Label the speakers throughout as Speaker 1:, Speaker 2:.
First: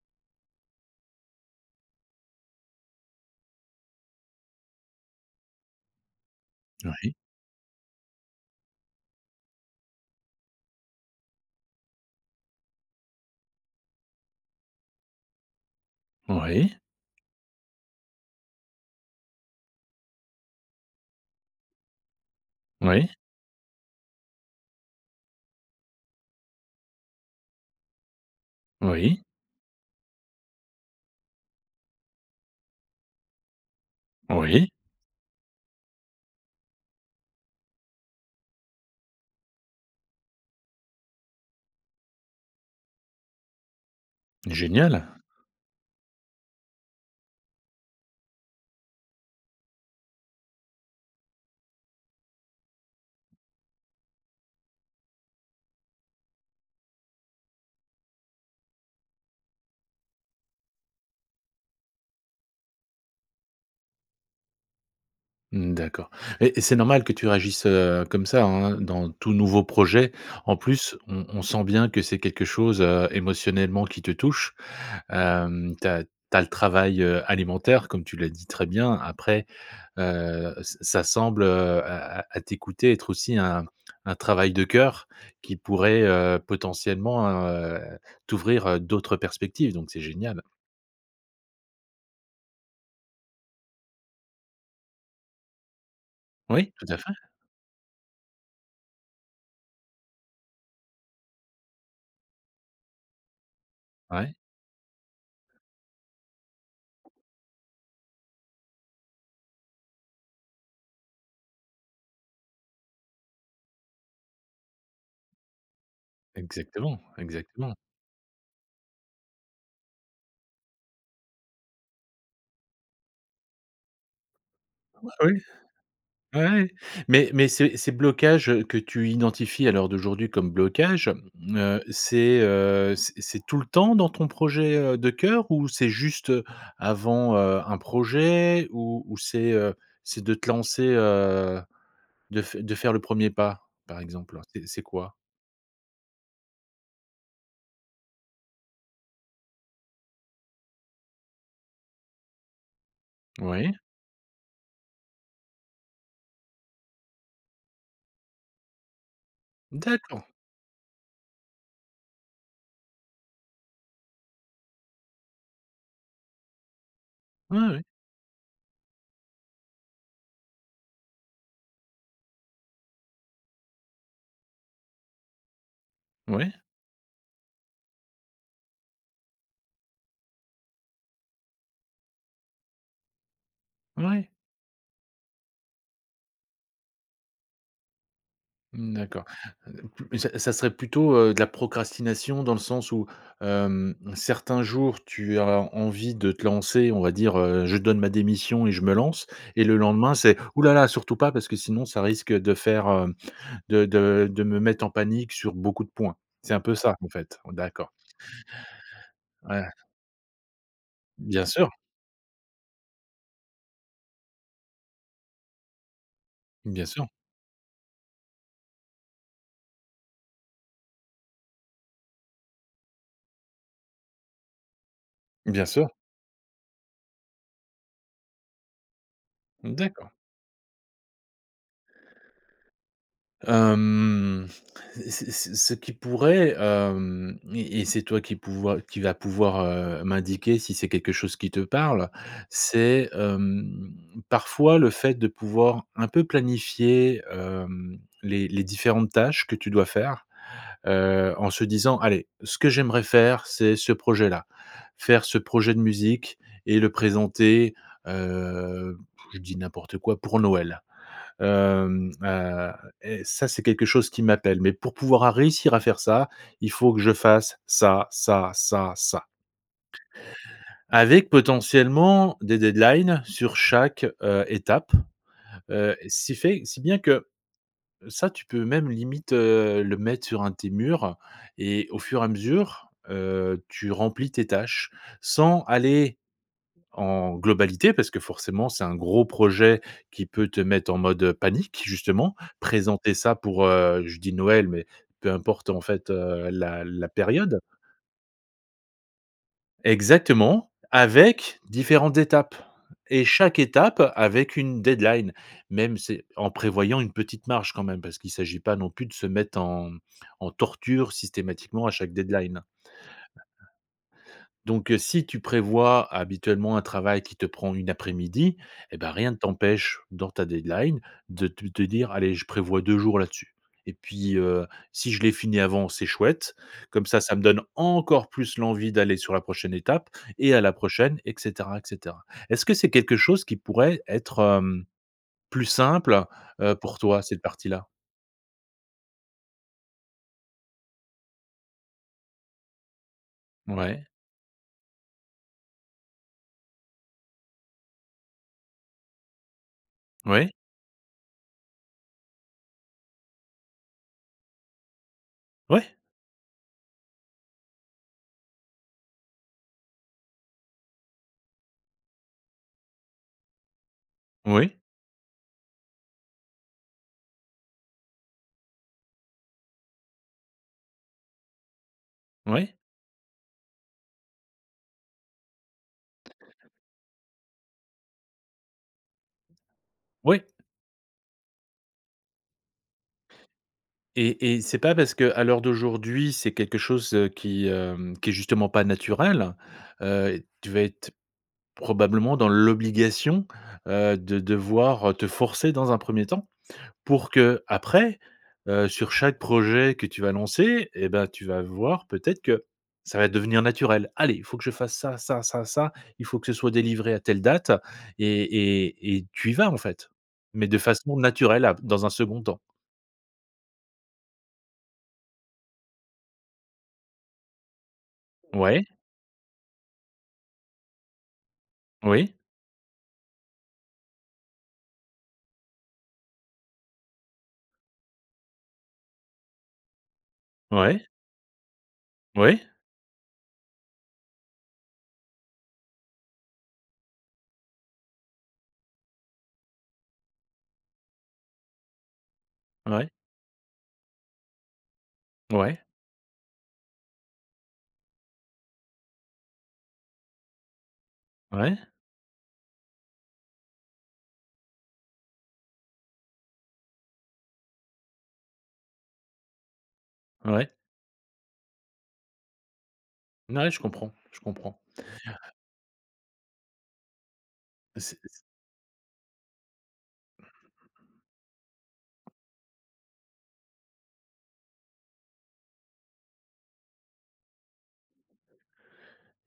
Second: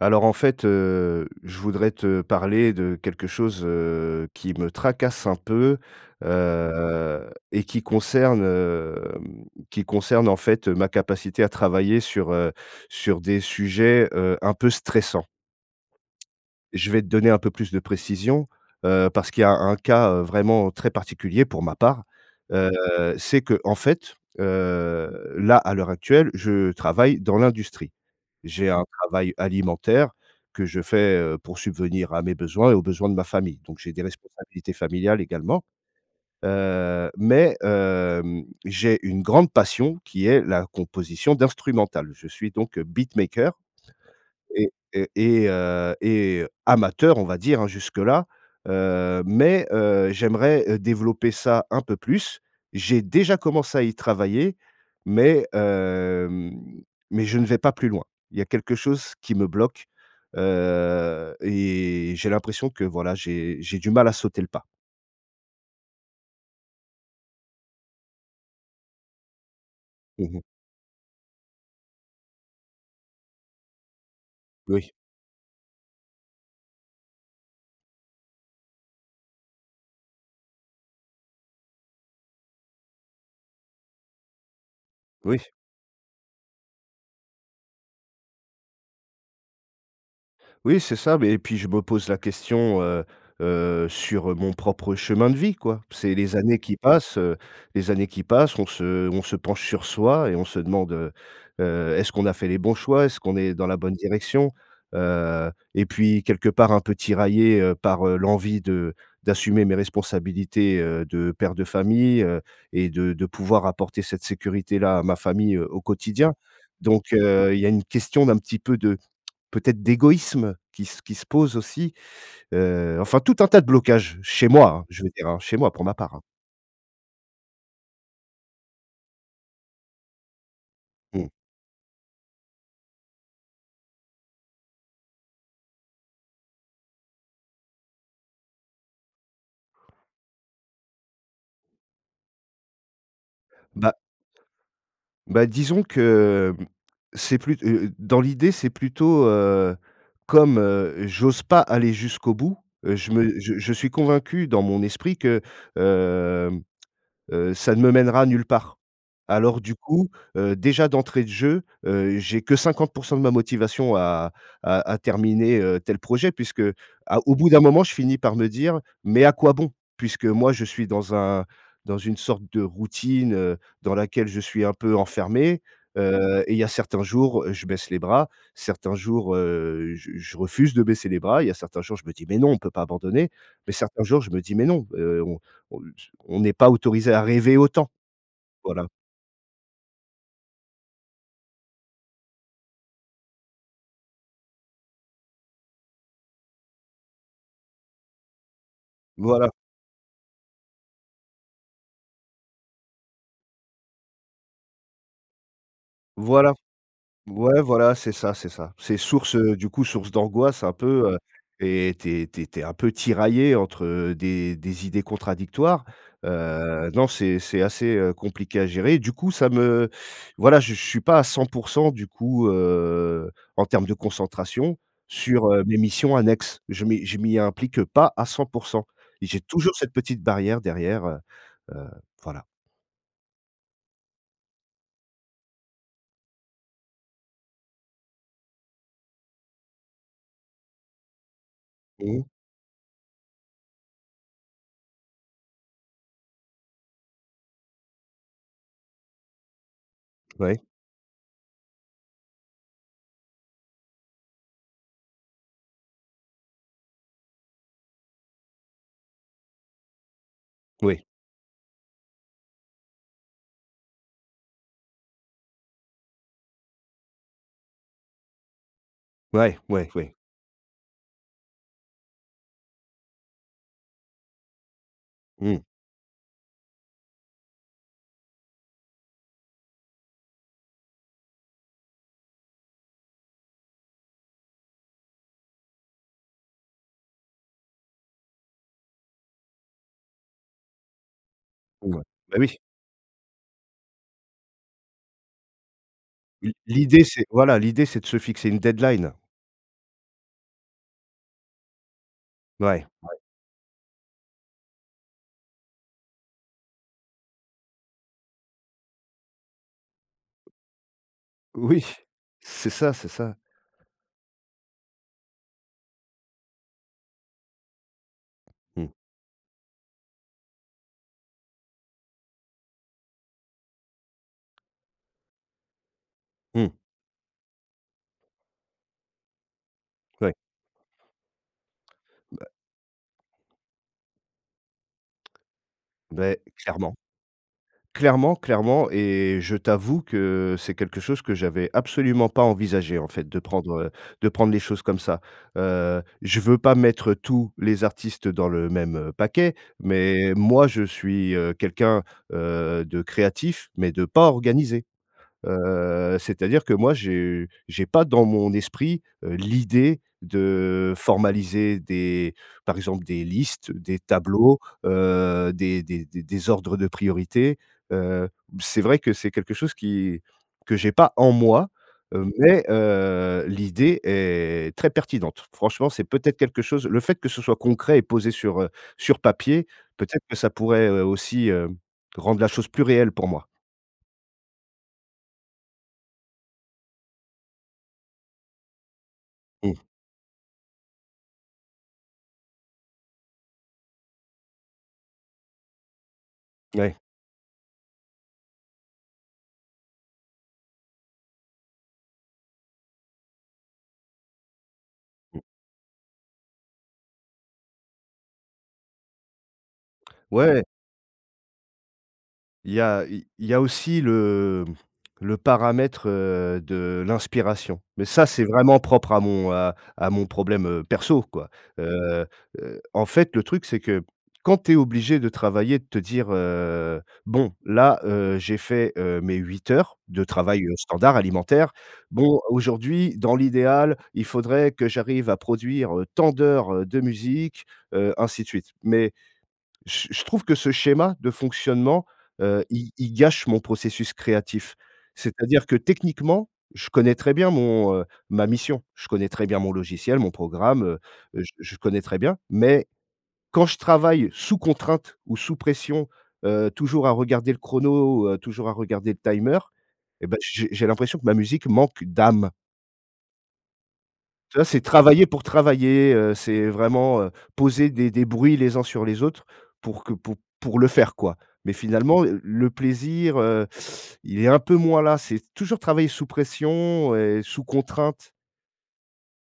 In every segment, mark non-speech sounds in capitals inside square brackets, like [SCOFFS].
Speaker 1: Alors, en fait, heu, je voudrais te parler de quelque chose, heu, qui me tracasse un peu,
Speaker 2: Oui.
Speaker 1: heu, et qui concerne, hem, qui concerne, en fait, ma capacité à travailler sur, heu, sur des sujets, heu, un peu stressants
Speaker 2: Oui.
Speaker 1: je vais te donner un peu plus de précision, heu, parce qu'il y a un cas, heu, vraiment très particulier pour ma part. Heu,
Speaker 2: Oui.
Speaker 1: c'est qu'en fait, heu, là, à l'heure actuelle, je travaille dans l'industrie. J'ai un
Speaker 2: Oui.
Speaker 1: travail alimentaire que je fais, heu, pour subvenir à mes besoins et aux besoins de ma famille, donc j'ai des
Speaker 2: Oui.
Speaker 1: responsabilités familiales également, heu. Mais, hem, j'ai une grande passion qui est la composition d'instrumentales. Je suis donc beatmaker et et
Speaker 2: Génial!
Speaker 1: et, heu et amateur, on va dire, hein, jusque là, heu, mais, heu, j'aimerais, heu, développer ça un peu plus. J'ai déjà commencé à y travailler mais, hem, mais je ne vais pas plus loin. Il y a quelque chose qui me bloque, heu et j'ai l'impression que, voilà, j'ai j'ai du mal à sauter le pas.
Speaker 2: Mmh, d'accord et et c'est normal que tu réagisses, heu, comme ça, hein, heu, dans tout nouveau projet,
Speaker 1: Mmh mh.
Speaker 2: en plus on on sent bien que c'est quelque chose, heu, émotionnellement qui te touche.
Speaker 1: Oui.
Speaker 2: Hem, tu as tu as le travail, heu, alimentaire comme tu l'as dit très bien après, heu, ç ça semble, heu, à à à t'écouter être aussi un un travail de cœur
Speaker 1: Oui.
Speaker 2: qui pourrait, heu, potentiellement, heu, t'ouvrir, heu, d'autres perspectives donc c'est génial.
Speaker 1: Oui, c'est ça mais et puis je me pose la question, heu heu, sur mon propre chemin de vie quoi. C'est les années
Speaker 2: Oui,
Speaker 1: qui
Speaker 2: tout à fait.
Speaker 1: passent. Heu, les années qui passent, on se on se penche sur soi et on se demande, heu heu, est-ce qu'on a fait les bons choix? Est-ce qu'on est dans la bonne
Speaker 2: Ouais.
Speaker 1: direction? Heu, et puis quelque part un peu tiraillé, heu, par, heu, l'envie de d'assumer mes responsabilités, heu, de père de famille, heu, et de de pouvoir apporter cette sécurité là à ma famille, heu, au quotidien.
Speaker 2: Exactement,
Speaker 1: Donc, heu, il y a
Speaker 2: exactement.
Speaker 1: une question d'un petit peu de peut-être d'égoïsme qui se qui se pose aussi. Heu, enfin tout un tas de blocages chez moi, hein, je veux dire,
Speaker 2: Oui.
Speaker 1: hein, chez moi pour ma part, hein.
Speaker 2: Ouais, ouais. Mais mais ces ces blocages, heu, que tu identifies à l'heure d'aujourd'hui comme blocages,
Speaker 1: Mmh.
Speaker 2: mmh, heu, c'est, heu, c'est c'est tout le temps dans ton projet, heu, de cœur? Ou c'est juste, heu, avant, heu, un projet? Ou ou c'est, heu, c'est de te lancer, heu, de f de faire le 1er pas,
Speaker 1: Bah
Speaker 2: par exemple? C'est c'est quoi?
Speaker 1: bah disons que, hem, c'est plut heu heu, dans l'idée, c'est plutôt, heu, comme, heu, j'ose pas aller jusqu'au bout, heu, je me je je
Speaker 2: Oui.
Speaker 1: suis convaincu dans mon esprit que, hem, heu, ça ne me mènera nulle part. Alors du coup,
Speaker 2: D'accord.
Speaker 1: heu, déjà d'entrée de jeu, heu, j'ai que 50 % de ma motivation à à à terminer, heu, tel projet puisque à au bout d'un
Speaker 2: Ah
Speaker 1: moment
Speaker 2: oui.
Speaker 1: je finis par me dire: «Mais à quoi bon?» puisque moi je suis dans un dans une sorte de routine, heu, dans laquelle je suis un peu enfermé, heu, et
Speaker 2: Oui.
Speaker 1: il y a certains jours je baisse les bras, certains jours, heu, je je refuse de baisser les bras, il y a certains jours je me dis: «Mais non, on peut pas abandonner». Mais certains jours
Speaker 2: Ouais.
Speaker 1: je me dis: «Mais non, heu, on o s on n'est pas autorisé à rêver autant». Voilà.
Speaker 2: Mmh, d'accord. Mmh d ça ça serait plutôt, heu, de la procrastination dans le sens où, hem, certains jours tu as envie de te lancer, on va dire: «Heu, je donne ma démission et je me lance»
Speaker 1: Voilà.
Speaker 2: et le lendemain, c'est: «Ouh là là surtout pas parce que sinon ça risque de faire hem, de de de me mettre en panique sur beaucoup de points».
Speaker 1: Voilà.
Speaker 2: C'est un peu ça en fait? En
Speaker 1: Ouais,
Speaker 2: d'accord.
Speaker 1: voilà, c'est ça, c'est ça. C'est source, heu,
Speaker 2: Ouais.
Speaker 1: du coup, source d'angoisse un peu, heu
Speaker 2: Bien sûr.
Speaker 1: et tu es tu es tu es un peu tiraillé entre, heu, des des idées contradictoires.
Speaker 2: Bien
Speaker 1: Heu,
Speaker 2: sûr.
Speaker 1: non c'est c'est assez, heu, compliqué à gérer. Du coup, ça me voilà, je je suis pas à 100 % du coup, heu, en termes de concentration sur, heu,
Speaker 2: Bien
Speaker 1: mes
Speaker 2: sûr.
Speaker 1: missions annexes. Je m'y je m'y implique pas à 100 % et j'ai toujours
Speaker 2: Mmh,
Speaker 1: cette
Speaker 2: d'accord.
Speaker 1: petite barrière derrière, heu heu, voilà.
Speaker 2: Hem. Ce ce ce ce qui pourrait, hem, et et c'est toi qui pouvoi qui va pouvoir, heu, m'indiquer si c'est quelque chose qui te parle,
Speaker 1: Mmh.
Speaker 2: c'est, hem, parfois le fait de pouvoir un peu planifier, hem, les les différentes tâches que tu dois faire,
Speaker 1: Ouais.
Speaker 2: heu, en se disant: «Allez, ce que j'aimerais faire c'est ce projet là, faire ce projet de musique et le présenter» heu, [BLOWS AIR] je dis n'importe quoi; «pour Noël.
Speaker 1: Oui.
Speaker 2: Hem, heu, est ça c'est quelque chose qui m'appelle, mais pour pouvoir à réussir à faire ça, il faut que je fasse ça, ça, ça, ça»
Speaker 1: Ouais. Ouais, oui.
Speaker 2: avec potentiellement des deadlines sur chaque, heu, étape.
Speaker 1: Mmh.
Speaker 2: Heu, si fait si bien que, ça tu peux même limite, heu, le mettre sur un de tes murs, heu et au fur et à mesure, heu, tu remplis tes tâches sans aller en globalité. Parce que, forcément, c'est un gros projet qui peut te mettre en mode, heu, panique
Speaker 1: Ouais.
Speaker 2: justement,
Speaker 1: Bah oui.
Speaker 2: présenter ça pour, heu, je dis, Noël, mais peu importe en fait, heu,
Speaker 1: L'i
Speaker 2: la
Speaker 1: l'idée
Speaker 2: la
Speaker 1: c'est voilà,
Speaker 2: période.
Speaker 1: l'idée c'est de se fixer une deadline.
Speaker 2: Exactement, avec différentes étapes
Speaker 1: Ouais. Ouais.
Speaker 2: et chaque étape avec une deadline Même c'est, en prévoyant une petite marge quand même, parce qu'il s'agit pas non plus de se mettre en, mmh, en torture
Speaker 1: Oui,
Speaker 2: systématiquement à chaque deadline
Speaker 1: c'est ça, c'est ça.
Speaker 2: donc, heu, si tu prévois habituellement un travail qui te prend 1 après-midi
Speaker 1: Mmh.
Speaker 2: et ben, rien ne t'empêche, dans ta deadline de te te dire: «Allez je prévois 2 jours là-dessus. Et puis, heu, si je l'ai fini avant c'est chouette,
Speaker 1: Mmh.
Speaker 2: comme ça ça me donne encore plus l'envie d'aller sur la prochaine étape
Speaker 1: Oui.
Speaker 2: et à la prochaine et cetera et cetera»,
Speaker 1: Bah
Speaker 2: est-ce que c'est quelque chose qui pourrait être, hem, plus simple,
Speaker 1: Beh,
Speaker 2: heu,
Speaker 1: clairement.
Speaker 2: pour toi, cette partie-là?
Speaker 1: Clairement, clairement et je t'avoue que, c'est quelque chose que j'avais absolument pas envisagé en fait de prendre, heu,
Speaker 2: Ouais.
Speaker 1: de prendre les choses comme ça. Heu, je veux pas mettre tous les artistes dans le même paquet, mais
Speaker 2: Oui.
Speaker 1: moi je suis, heu, quelqu'un, heu, de créatif, mais de pas organisé.
Speaker 2: Ouais.
Speaker 1: Heu c'est-à-dire, que moi j'ai j'ai pas dans mon esprit, heu, l'idée de formaliser des, par exemple, des listes, des tableaux,
Speaker 2: Oui.
Speaker 1: heu, des des des des ordres de priorité. Heu, b c'est vrai qui c'est quelque chose qui que j'ai pas en moi, heu, mais,
Speaker 2: Oui.
Speaker 1: heu, l'idée est très pertinente. Franchement, c'est peut-être quelque chose le fait que ce soit concret et posé sur, heu, sur papier peut-être que
Speaker 2: Oui.
Speaker 1: ça pourrait, heu, aussi, hem, rendre la chose plus réelle pour moi.
Speaker 2: Et et c'est pas parce qu'à l'heure d'aujourd'hui, c'est quelque chose, heu, qui, hem, qui est justement pas naturel.
Speaker 1: Mmh.
Speaker 2: Heu, tu vas être, probablement dans l'obligation, heu, de devoir te forcer dans un 1er temps,
Speaker 1: Ouais.
Speaker 2: pour qu'après, heu, sur chaque projet que tu vas lancer et bah, tu vas voir peut-être, que ça va devenir naturel. «Allez, il faut que je fasse ça,
Speaker 1: Mmh.
Speaker 2: ça, ça, ça, il faut que ce soit délivré à telle date» et et, et tu y vas en fait,
Speaker 1: Ouais.
Speaker 2: mais de façon naturelle ap dans un 2d temps.
Speaker 1: Il y a il il y a aussi le le paramètre, heu, de l'inspiration. Mais ça c'est vraiment
Speaker 2: Ouais.
Speaker 1: propre à mon, heu, à mon problème, heu, perso quoi. Heu
Speaker 2: Oui.
Speaker 1: heu, en fait, le truc c'est que, quand tu es obligé de travailler, de te dire «Heu, bon, là, heu, j'ai fait, heu, mes 8 heures de travail
Speaker 2: Ouais.
Speaker 1: standard alimentaire, bon
Speaker 2: Oui.
Speaker 1: aujourd'hui dans l'idéal, il faudrait que j'arrive à produire, heu, tant d'heures de musique, heu, ainsi de suite», mais je je trouve que ce schéma de fonctionnement, heu, il
Speaker 2: Ouais.
Speaker 1: il gâche mon processus créatif. C'est-à-dire que
Speaker 2: Ouais.
Speaker 1: techniquement, je connais très bien mon heu, ma mission. Je connais très bien mon logiciel, mon programme, heu, je je
Speaker 2: Ouais.
Speaker 1: connais très bien, mais quand je travaille sous contrainte ou sous pression, heu, toujours à regarder le chrono, ou toujours à regarder le timer et bah, j'ai
Speaker 2: Ouais.
Speaker 1: j'ai l'impression que ma musique manque d'âme.
Speaker 2: Na ouais, je comprends, je
Speaker 1: Ça,
Speaker 2: comprends.
Speaker 1: c'est travailler pour travailler, heu c'est vraiment, heu, poser des
Speaker 2: C'est,
Speaker 1: des
Speaker 2: c
Speaker 1: bruits les uns sur les autres pour que pou pour le faire, quoi. Mais finalement, l le plaisir, heu, il est un peu moins là. C'est toujours travailler sous pression et sous contrainte.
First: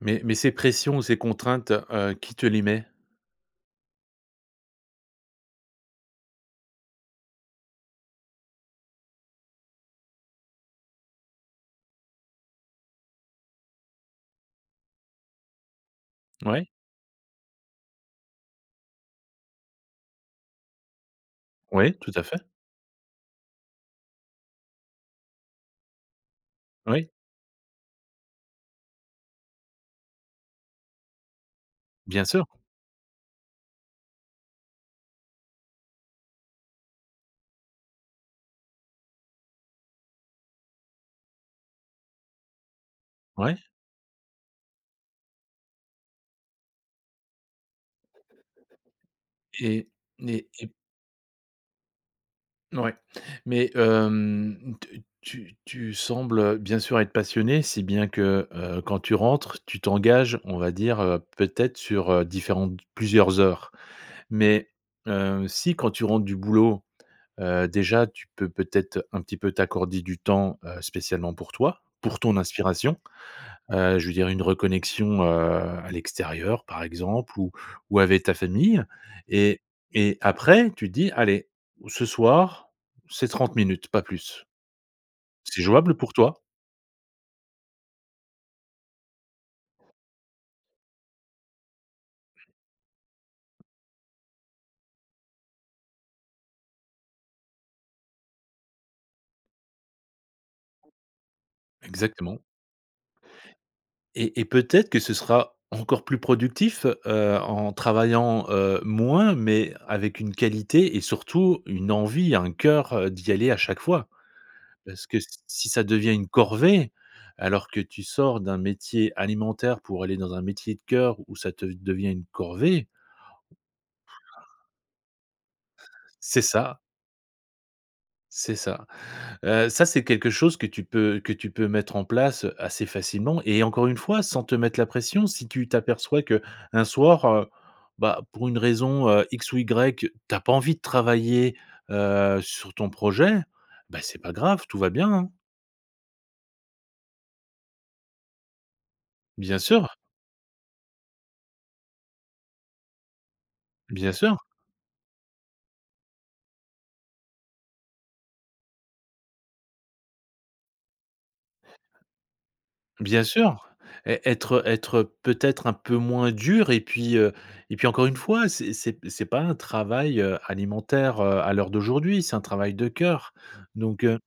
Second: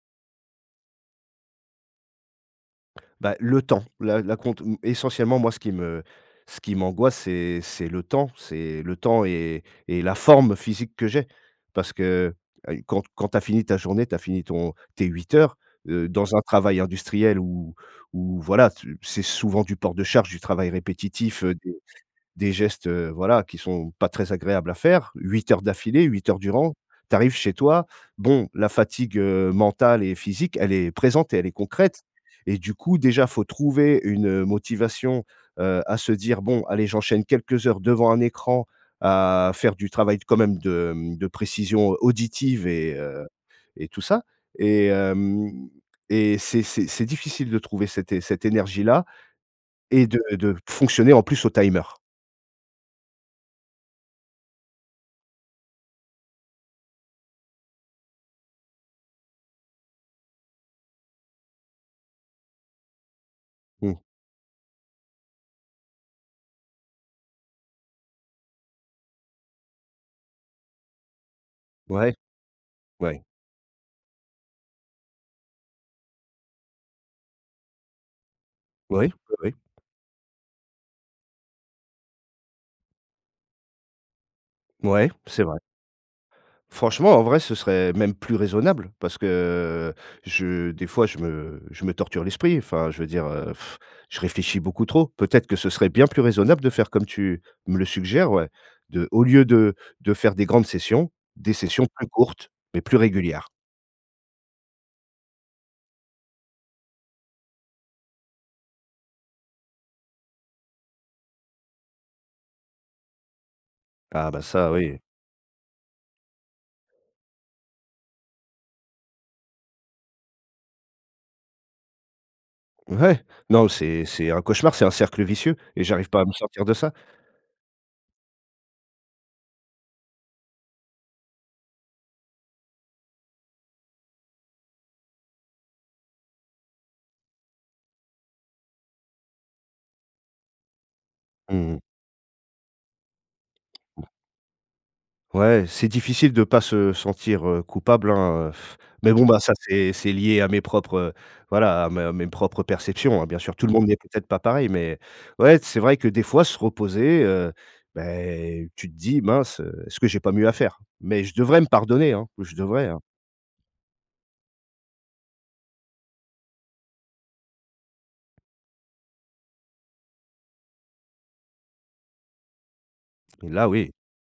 Speaker 2: Mais mais ces pressions, ces contraintes, heu, qui te les met?
Speaker 1: Bah, le temps. L'a l'acompte, mmh essentiellement, moi, ce qui me ce qui m'angoisse, c'est c'est le temps c'est le temps et et la forme physique que j'ai parce que, heu, quand quand tu as fini ta journée, tu as fini ton tes 8 heures, heu, dans un
Speaker 2: Ouais.
Speaker 1: travail industriel où où, voilà, c c'est souvent du port de charge, du travail répétitif, heu, des
Speaker 2: Oui, tout à fait.
Speaker 1: des gestes, heu, voilà, qui sont pas très agréables à faire, 8 heures d'affilée, 8 heures durant
Speaker 2: Oui.
Speaker 1: tu arrives chez toi, bon, la fatigue, heu, mentale et physique, elle est présente et elle est concrète
Speaker 2: Bien sûr.
Speaker 1: et du coup, déjà, il faut trouver une, heu, motivation, heu, à se dire: «Bon allez, j'enchaîne quelques heures devant un écran à faire du travail t quand même de, mmh, de précision auditive et heu
Speaker 2: Ouais.
Speaker 1: et tout ça» et hem et c'est c'est c'est difficile de trouver cette é cette énergie-là
Speaker 2: Eh
Speaker 1: et de
Speaker 2: né
Speaker 1: de
Speaker 2: et
Speaker 1: fonctionner en plus au timer.
Speaker 2: Ouais. Mais, hem, te tu tu sembles, heu, bien sûr être passionné, si bien que, heu, quand tu rentres, tu t'engages, on va dire, heu, peut-être sur, heu, différentes d plusieurs heures.
Speaker 1: Mmh.
Speaker 2: Mais, heu, si quand tu rentres du boulot, heu, déjà tu peux peut-être un petit peu t'accorder du temps, heu, spécialement pour toi,
Speaker 1: Ouais.
Speaker 2: pour ton inspiration.
Speaker 1: Ouais.
Speaker 2: Heu, je veux dire une reconnexion, heu, à l'extérieur par exemple ou ou avec ta famille
Speaker 1: Oui, oui oui.
Speaker 2: et et après tu te dis: «Allez ce soir, c'est 30 minutes, pas plus».
Speaker 1: Ouais, c'est vrai
Speaker 2: C'est jouable pour toi?
Speaker 1: franchement, en vrai, ce serait même plus raisonnable parce que, je des fois je me je me torture l'esprit enfin, je veux dire, heu, [BLOWS AIR] je réfléchis beaucoup trop. Peut-être que ce serait bien plus raisonnable de faire comme tu me le suggères, ouais, de au lieu de de faire des grandes sessions, des sessions plus
Speaker 2: Exactement.
Speaker 1: courtes mais plus régulières.
Speaker 2: Et et peut-être que ce sera encore plus productif, heu, en travaillant, heu, moins mais avec une qualité et surtout une envie, un cœur, heu, d'y aller à chaque fois
Speaker 1: Ah, bah, ça oui.
Speaker 2: parce que s si ça devient une corvée alors que tu sors d'un métier alimentaire pour aller dans un métier de cœur où ça te devient une corvée.
Speaker 1: Ouais. Non mais c'est c'est un cauchemar, c'est un cercle vicieux et j'arrive pas à me
Speaker 2: C'est
Speaker 1: sortir de
Speaker 2: ça.
Speaker 1: ça.
Speaker 2: C'est ça. Heu, ça, c'est quelque chose que tu peux que tu peux mettre en place, heu, assez facilement et encore une fois, sans te mettre la pression. Si tu t'aperçois qu'un soir, heu, bah, pour une raison, heu, X ou Y, tu as pas envie de travailler,
Speaker 1: Mmh mh.
Speaker 2: heu, sur ton projet, bah, c'est pas grave, tout va bien, hein.
Speaker 1: Ouais, c'est difficile de pas se sentir, heu, coupable, hein, heu,, [SCOFFS] mais bon, bah, ça,
Speaker 2: Bien sûr.
Speaker 1: c'est c'est lié à mes propres, heu, voilà, à mes, heu, mes propres perceptions, hein, bien sûr, tout le monde n'est
Speaker 2: Bien
Speaker 1: peut-être
Speaker 2: sûr.
Speaker 1: pas pareil, mais ouais, c'est vrai que, des fois, se reposer, heu, bah, tu te dis: «Mince, heu, est-ce que j'ai pas mieux à faire?», mais je devrais me pardonner, hein, oh je devrais, hein.
Speaker 2: Bien sûr. Ê être, heu, être, heu, peut-être un peu moins dur et puis, heu, et puis, encore une fois, c'est c'est p c'est pas un travail, heu, alimentaire, heu, à l'heure d'aujourd'hui, c'est un travail de cœur,
Speaker 1: Et là, oui.
Speaker 2: donc, heu,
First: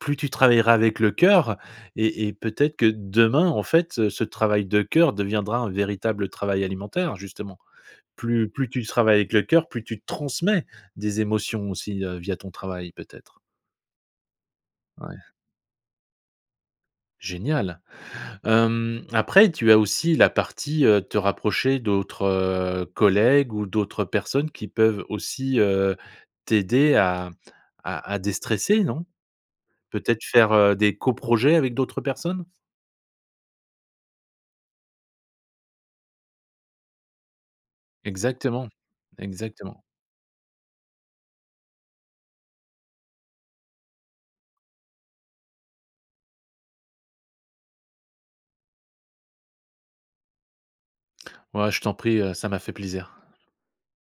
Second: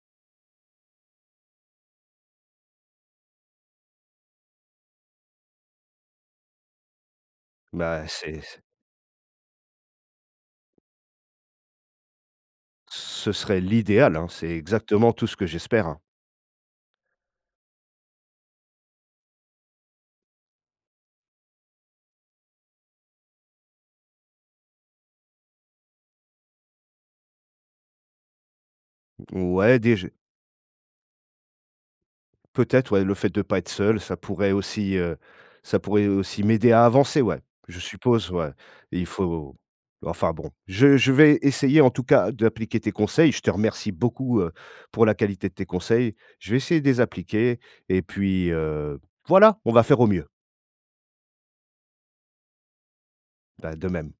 Speaker 2: plus tu travailleras avec le cœur et et peut-être que demain, en fait, ce travail de cœur deviendra un véritable travail alimentaire, justement.
Speaker 1: Bah, c'est
Speaker 2: Plus
Speaker 1: c
Speaker 2: plus tu travailles avec le cœur, plus tu transmets des émotions aussi, heu, via ton travail,
Speaker 1: Ce
Speaker 2: peut-être.
Speaker 1: serait l'idéal, hein. C'est exactement
Speaker 2: Ouais.
Speaker 1: tout ce que j'espère, hein.
Speaker 2: Génial. Hem, après, tu as aussi la partie, heu, te rapprocher d'autres, heu, collègues ou d'autres personnes qui peuvent aussi, heu, t'aider à à à déstresser, non?
Speaker 1: Ouais déj
Speaker 2: Peut-être faire, heu, des co-projets avec d'autres personnes?
Speaker 1: Peut-être, ouais, le fait de pas être seul, ça pourrait aussi, heu, ça pourrait aussi m'aider à avancer, ouais, je suppose, ouais.
Speaker 2: Exactement,
Speaker 1: Il faut
Speaker 2: exactement.
Speaker 1: enfin, bon, je je vais essayer, en tout cas, d'appliquer tes conseils, je te remercie beaucoup, heu, pour la qualité de tes conseils. Je vais essayer de les appliquer et puis, heu, voilà! On va faire au mieux.
Speaker 2: Ouais, je t'en prie, heu, ça m'a fait plaisir.
Speaker 1: Bah, de même.